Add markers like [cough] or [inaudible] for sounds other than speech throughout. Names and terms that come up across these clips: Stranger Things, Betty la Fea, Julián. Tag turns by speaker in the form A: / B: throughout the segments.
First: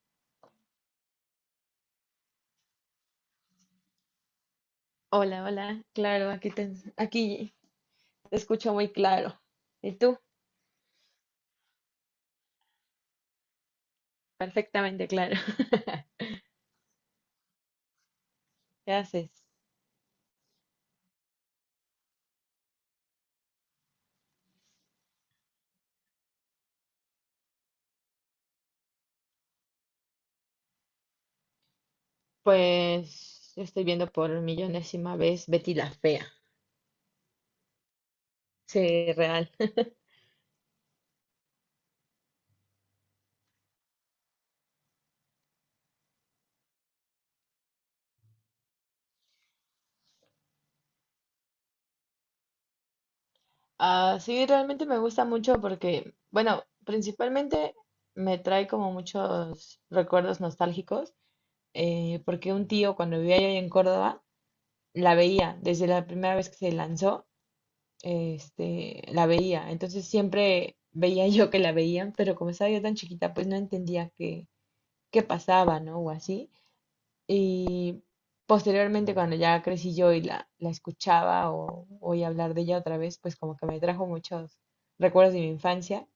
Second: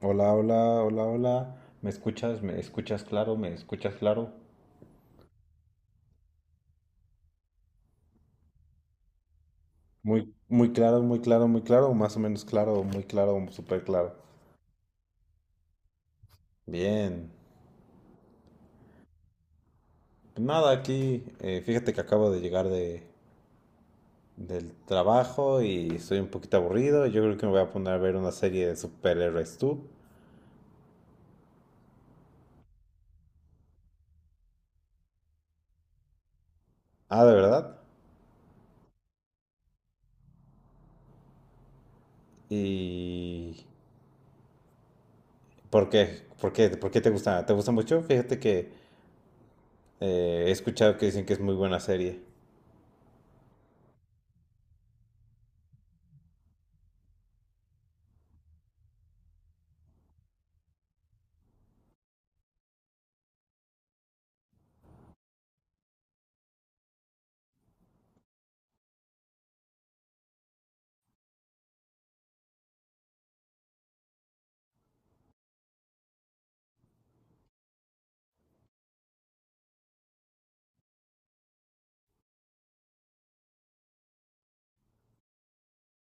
A: Hola, hola, hola, hola. ¿Me escuchas? ¿Me escuchas claro? ¿Me escuchas claro?
B: Hola, hola. Claro, aquí te escucho muy claro. ¿Y tú?
A: Muy, muy claro, muy claro, muy claro, más o menos claro, muy claro, súper claro.
B: Perfectamente claro. [laughs]
A: Bien.
B: ¿Qué haces?
A: Pues nada, aquí, fíjate que acabo de llegar del trabajo y estoy un poquito aburrido. Yo creo que me voy a poner a ver una serie de superhéroes tú.
B: Pues yo estoy viendo por millonésima vez Betty la Fea.
A: Ah, ¿de verdad?
B: Sí, real. [laughs]
A: ¿Y por qué? ¿Por qué? ¿Por qué te gusta? ¿Te gusta mucho? Fíjate que he escuchado que dicen que es muy buena serie.
B: Ah, sí, realmente me gusta mucho porque, bueno, principalmente me trae como muchos recuerdos nostálgicos, porque un tío cuando vivía allá en Córdoba la veía desde la primera vez que se lanzó este, la veía. Entonces siempre veía [laughs] yo que la veían, pero como estaba yo tan chiquita, pues no entendía qué pasaba, ¿no? O así. Y posteriormente, cuando ya crecí yo y la escuchaba o oí hablar de ella otra vez, pues como que me trajo muchos recuerdos de mi infancia.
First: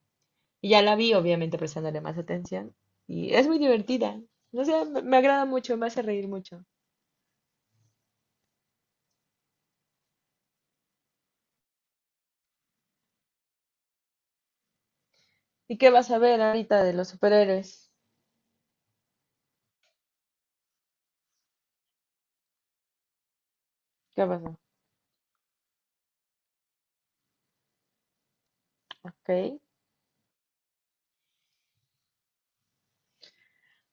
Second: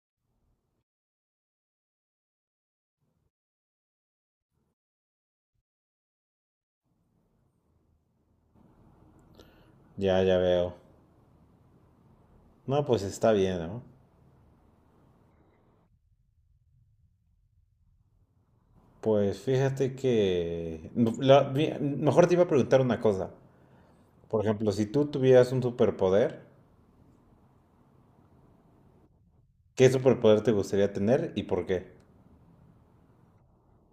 B: Y ya la vi, obviamente, prestándole más atención. Y es muy divertida. No sé, me agrada mucho, me hace reír mucho.
A: Ya, ya veo. No, pues está bien, ¿no?
B: ¿Y qué vas a ver ahorita de los superhéroes?
A: Pues fíjate que no, la- mi- mejor te iba a preguntar una cosa.
B: ¿Qué
A: Por
B: pasó?
A: ejemplo, si tú tuvieras un superpoder,
B: ¿Ok?
A: ¿qué superpoder te gustaría tener y por qué?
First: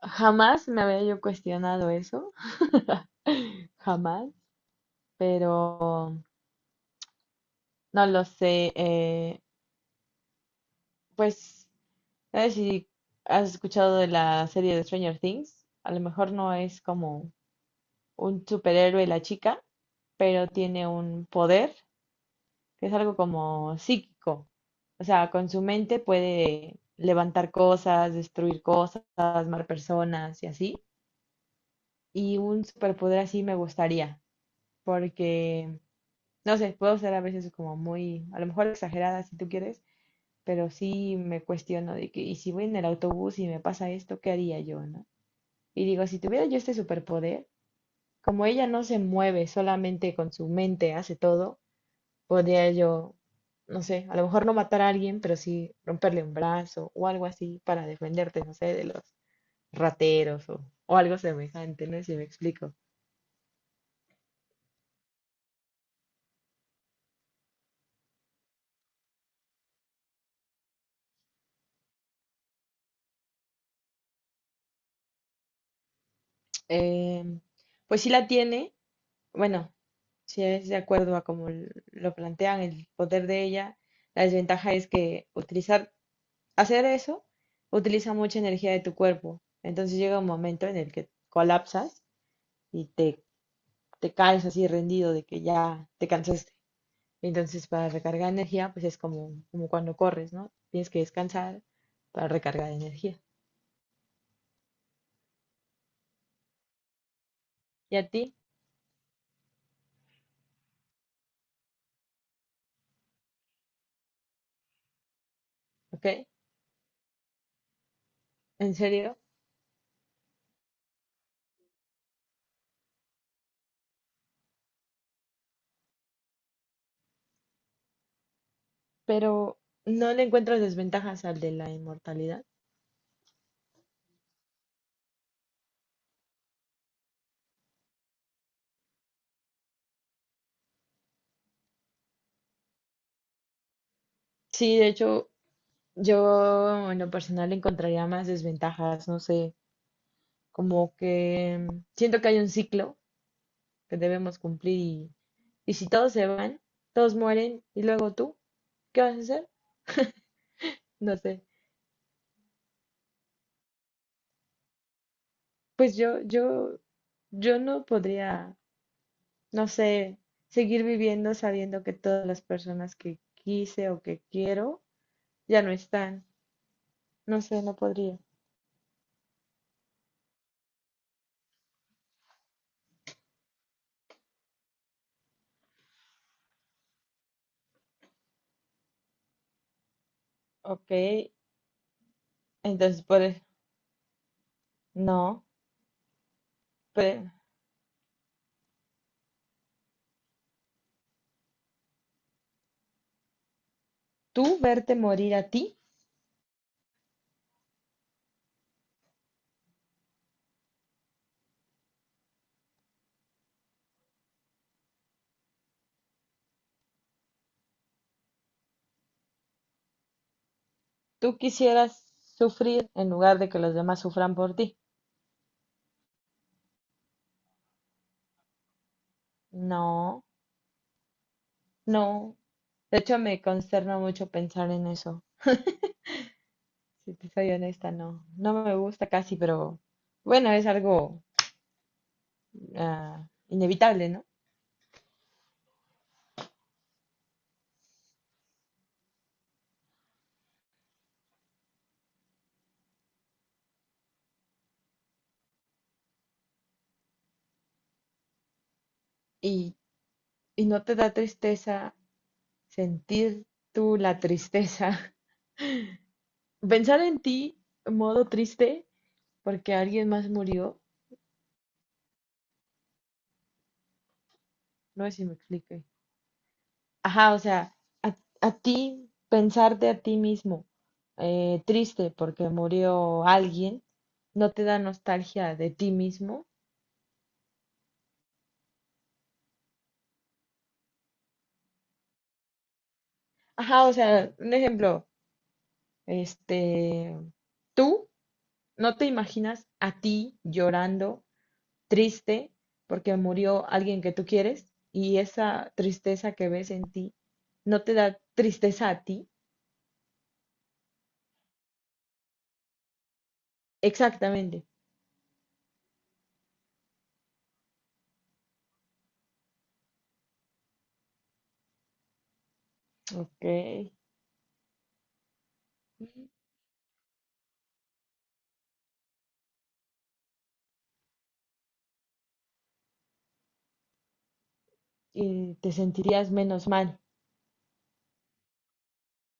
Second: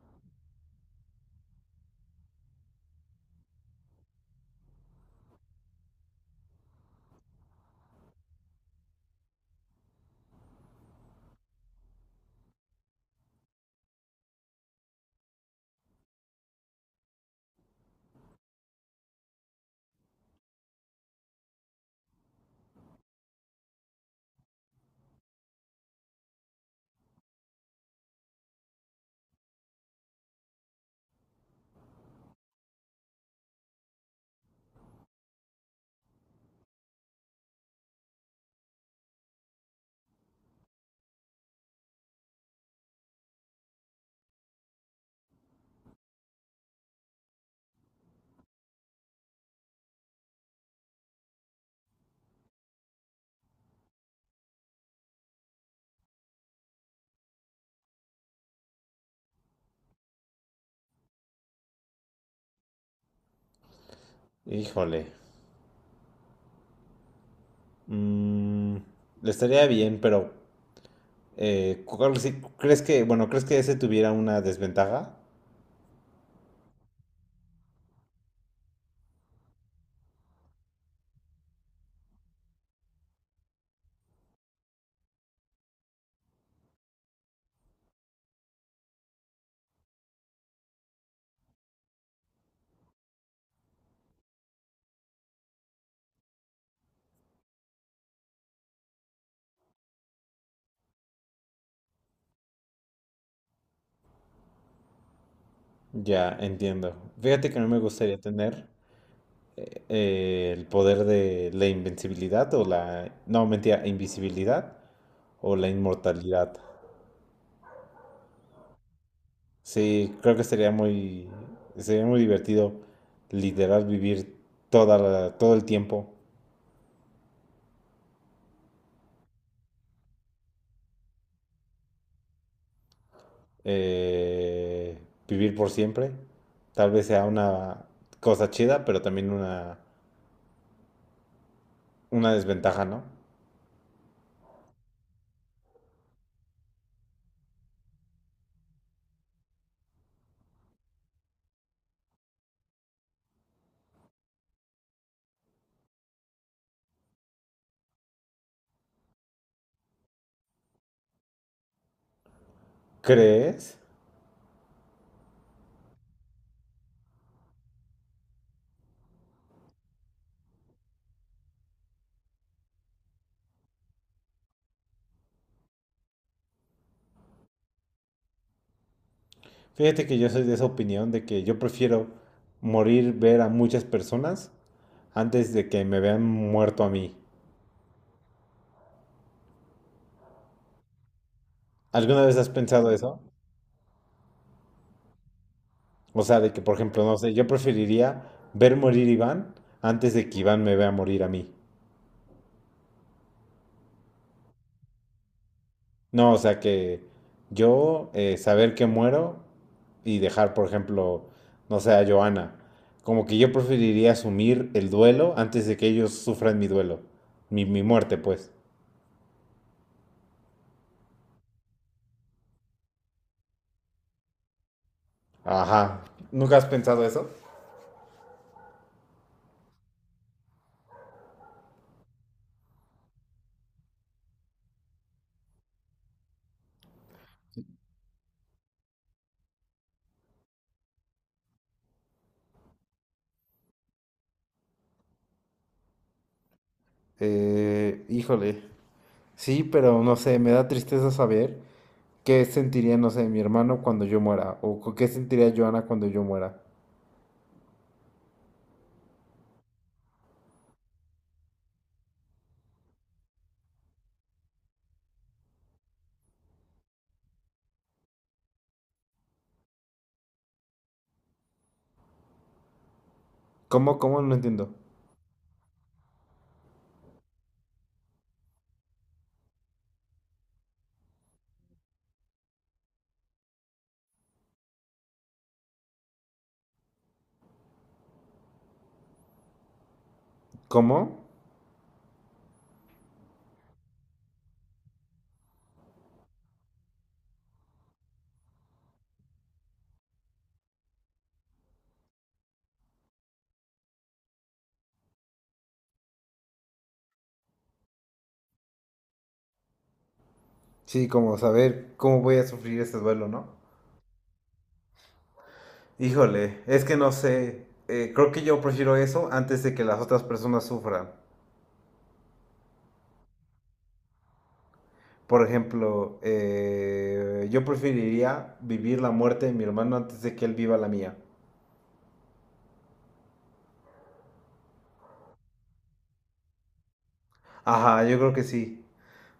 B: Jamás me había yo cuestionado eso, [laughs] jamás, pero no lo sé. Pues, ¿sabes si has escuchado de la serie de Stranger Things? A lo mejor no es como un superhéroe la chica, pero tiene un poder que es algo como psíquico. O sea, con su mente puede levantar cosas, destruir cosas, mar personas y así. Y un superpoder así me gustaría, porque no sé, puedo ser a veces como muy, a lo mejor exagerada si tú quieres, pero sí me cuestiono de que, y si voy en el autobús y me pasa esto, ¿qué haría yo, no? Y digo, si tuviera yo este superpoder, como ella no se mueve, solamente con su mente hace todo, podría yo, no sé, a lo mejor no matar a alguien, pero sí romperle un brazo o algo así para defenderte, no sé, de los rateros o algo semejante, no sé si me explico.
A: Híjole. mm, estaría bien, pero ¿crees que, bueno, crees que ese tuviera una desventaja?
B: Em, pues sí la tiene, bueno, si es de acuerdo a como lo plantean, el poder de ella, la desventaja es que utilizar, hacer eso, utiliza mucha energía de tu cuerpo. Entonces llega un momento en el que colapsas y te caes así rendido de que ya te cansaste. Entonces para recargar energía, pues es como, como cuando corres, ¿no? Tienes que descansar para recargar energía.
A: Ya, entiendo. Fíjate que no me
B: ¿Y a
A: gustaría
B: ti?
A: tener el poder de la invencibilidad o la... No, mentira, invisibilidad o la
B: ¿Ok?
A: inmortalidad.
B: ¿En serio?
A: Sí, creo que sería sería muy divertido literal vivir todo el tiempo,
B: Pero no le encuentras desventajas al de la inmortalidad.
A: eh, vivir por siempre. Tal vez sea una cosa chida, pero también una desventaja, ¿no?
B: Sí, de hecho, yo en lo personal le encontraría más desventajas, no sé, como que siento que hay un ciclo que debemos cumplir y si todos se van, todos mueren y luego tú, ¿qué vas a hacer? No sé.
A: ¿Crees?
B: Pues yo no podría, no sé, seguir viviendo sabiendo que todas las personas que quise o que quiero ya no están. No sé, no podría.
A: Fíjate que yo soy de esa opinión de que yo prefiero morir, ver a muchas personas antes de que me vean muerto a mí.
B: Ok,
A: ¿Alguna vez has pensado
B: entonces,
A: eso?
B: no,
A: O sea, de que, por ejemplo, no
B: pero
A: sé, yo preferiría ver morir a Iván antes de que Iván me vea morir a mí.
B: tú verte morir a ti.
A: No, o sea, que yo saber que muero y dejar, por ejemplo, no sé, a Joana. Como que yo preferiría asumir el duelo antes de que ellos sufran mi duelo. Mi muerte, pues.
B: Tú quisieras sufrir en lugar de que los demás sufran por ti.
A: Ajá. ¿Nunca has pensado eso?
B: No, no. De hecho, me consterna mucho pensar en eso. Si te soy honesta, no. No me gusta casi, pero bueno, es algo inevitable, ¿no?
A: Híjole. Sí, pero no sé, me da tristeza saber qué sentiría, no sé, mi hermano cuando yo muera o qué sentiría Joana cuando yo muera.
B: Y, y no te da tristeza sentir tú la tristeza. [laughs] Pensar en ti en modo triste porque alguien más murió,
A: ¿Cómo? ¿Cómo? No entiendo.
B: no sé si me explique. Ajá, o sea, a ti, pensarte a ti mismo triste porque murió alguien, no te da nostalgia de ti mismo.
A: ¿Cómo?
B: Ajá, o sea, un ejemplo, este, tú no te imaginas a ti llorando, triste, porque murió alguien que tú quieres y esa tristeza que ves en ti no te da tristeza a ti.
A: Sí, como saber cómo voy a sufrir este duelo, ¿no?
B: Exactamente.
A: Híjole, es que no sé. Creo que yo prefiero eso antes de que las otras personas sufran.
B: Ok.
A: Por ejemplo, yo preferiría vivir la muerte de mi hermano antes de que él viva la mía.
B: Y te sentirías menos mal.
A: Ajá, yo creo que sí.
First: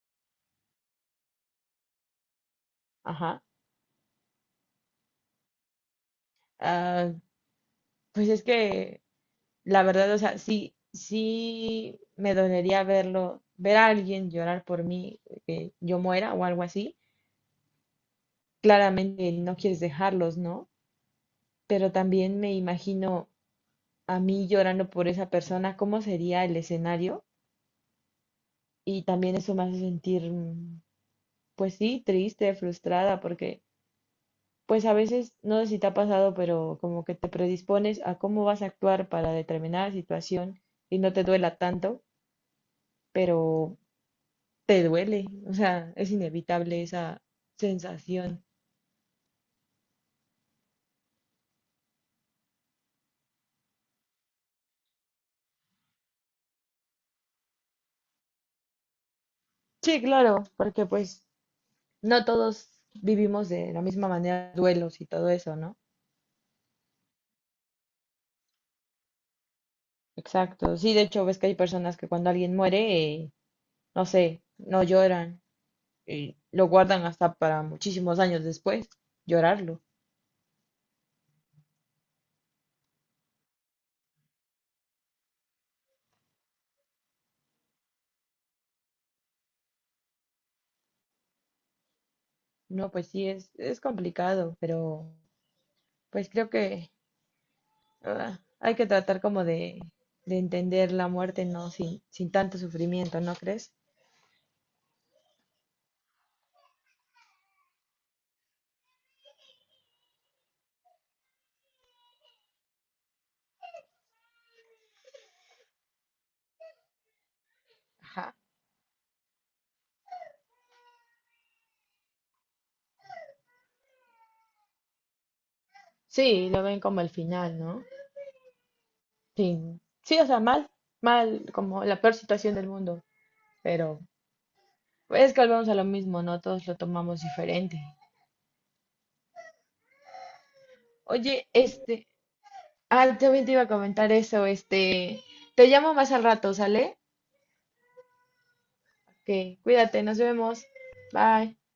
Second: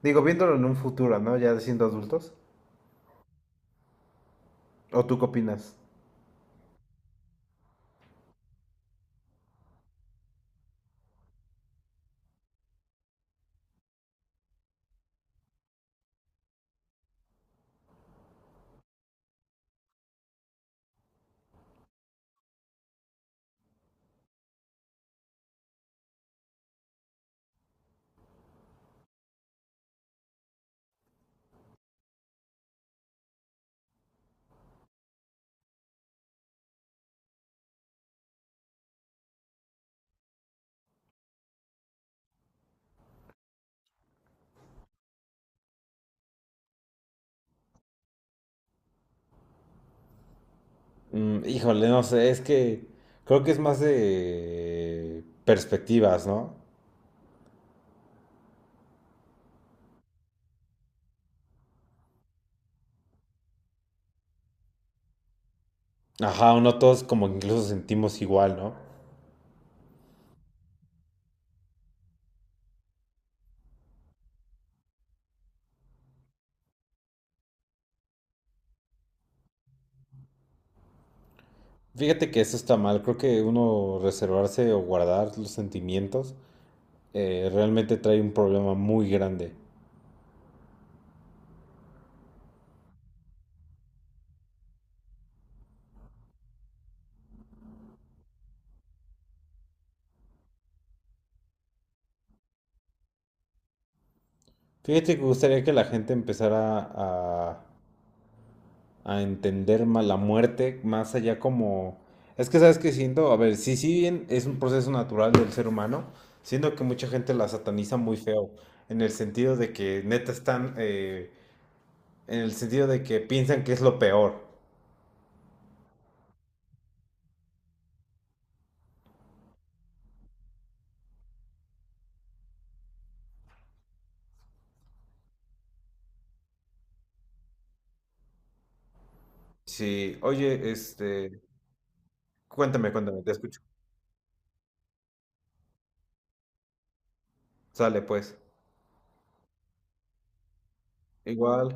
A: Digo, viéndolo en un futuro, ¿no? Ya siendo adultos.
B: Ajá.
A: ¿O tú qué opinas?
B: Ah, pues es que la verdad, o sea, sí, sí me dolería verlo, ver a alguien llorar por mí, que yo muera o algo así. Claramente no quieres dejarlos, ¿no? Pero también me imagino a mí llorando por esa persona, cómo sería el escenario. Y también eso me hace sentir, pues sí, triste, frustrada, porque pues a veces, no sé si te ha pasado, pero como que te predispones a cómo vas a actuar para determinada situación y no te duela tanto. Pero te duele, o sea, es inevitable esa sensación.
A: Mm, híjole, no sé, es que creo que es más de perspectivas, ¿no?
B: Sí, claro, porque pues no todos vivimos de la misma manera duelos y todo eso, ¿no?
A: Ajá, uno todos como que incluso sentimos igual, ¿no?
B: Exacto, sí, de hecho ves que hay personas que cuando alguien muere, no sé, no lloran y lo guardan hasta para muchísimos años después, llorarlo.
A: Fíjate que eso está mal, creo que uno reservarse o guardar los sentimientos realmente trae un problema muy grande.
B: No, pues sí, es complicado, pero pues creo que hay que tratar como de entender la muerte, ¿no? Sin tanto sufrimiento, ¿no crees?
A: Fíjate que gustaría que la gente empezara a entender más la muerte, más allá como... Es que sabes que siento, a ver, sí, sí bien es un proceso natural del ser humano, siento que mucha gente la sataniza muy
B: Ajá.
A: feo, en el sentido de que neta están, en el sentido de que piensan que es lo peor.
B: Sí, lo ven como el final, ¿no? Sí, sí, o sea, mal, mal, como la peor situación del mundo, pero es que volvemos a lo mismo, ¿no? Todos lo tomamos diferente.
A: Sí, oye, este,
B: Oye, este,
A: cuéntame, cuéntame, te
B: también te
A: escucho.
B: iba a comentar eso, este, te llamo más al rato, ¿sale?
A: Sale pues.
B: Que cuídate, nos vemos. Bye.
A: Igual.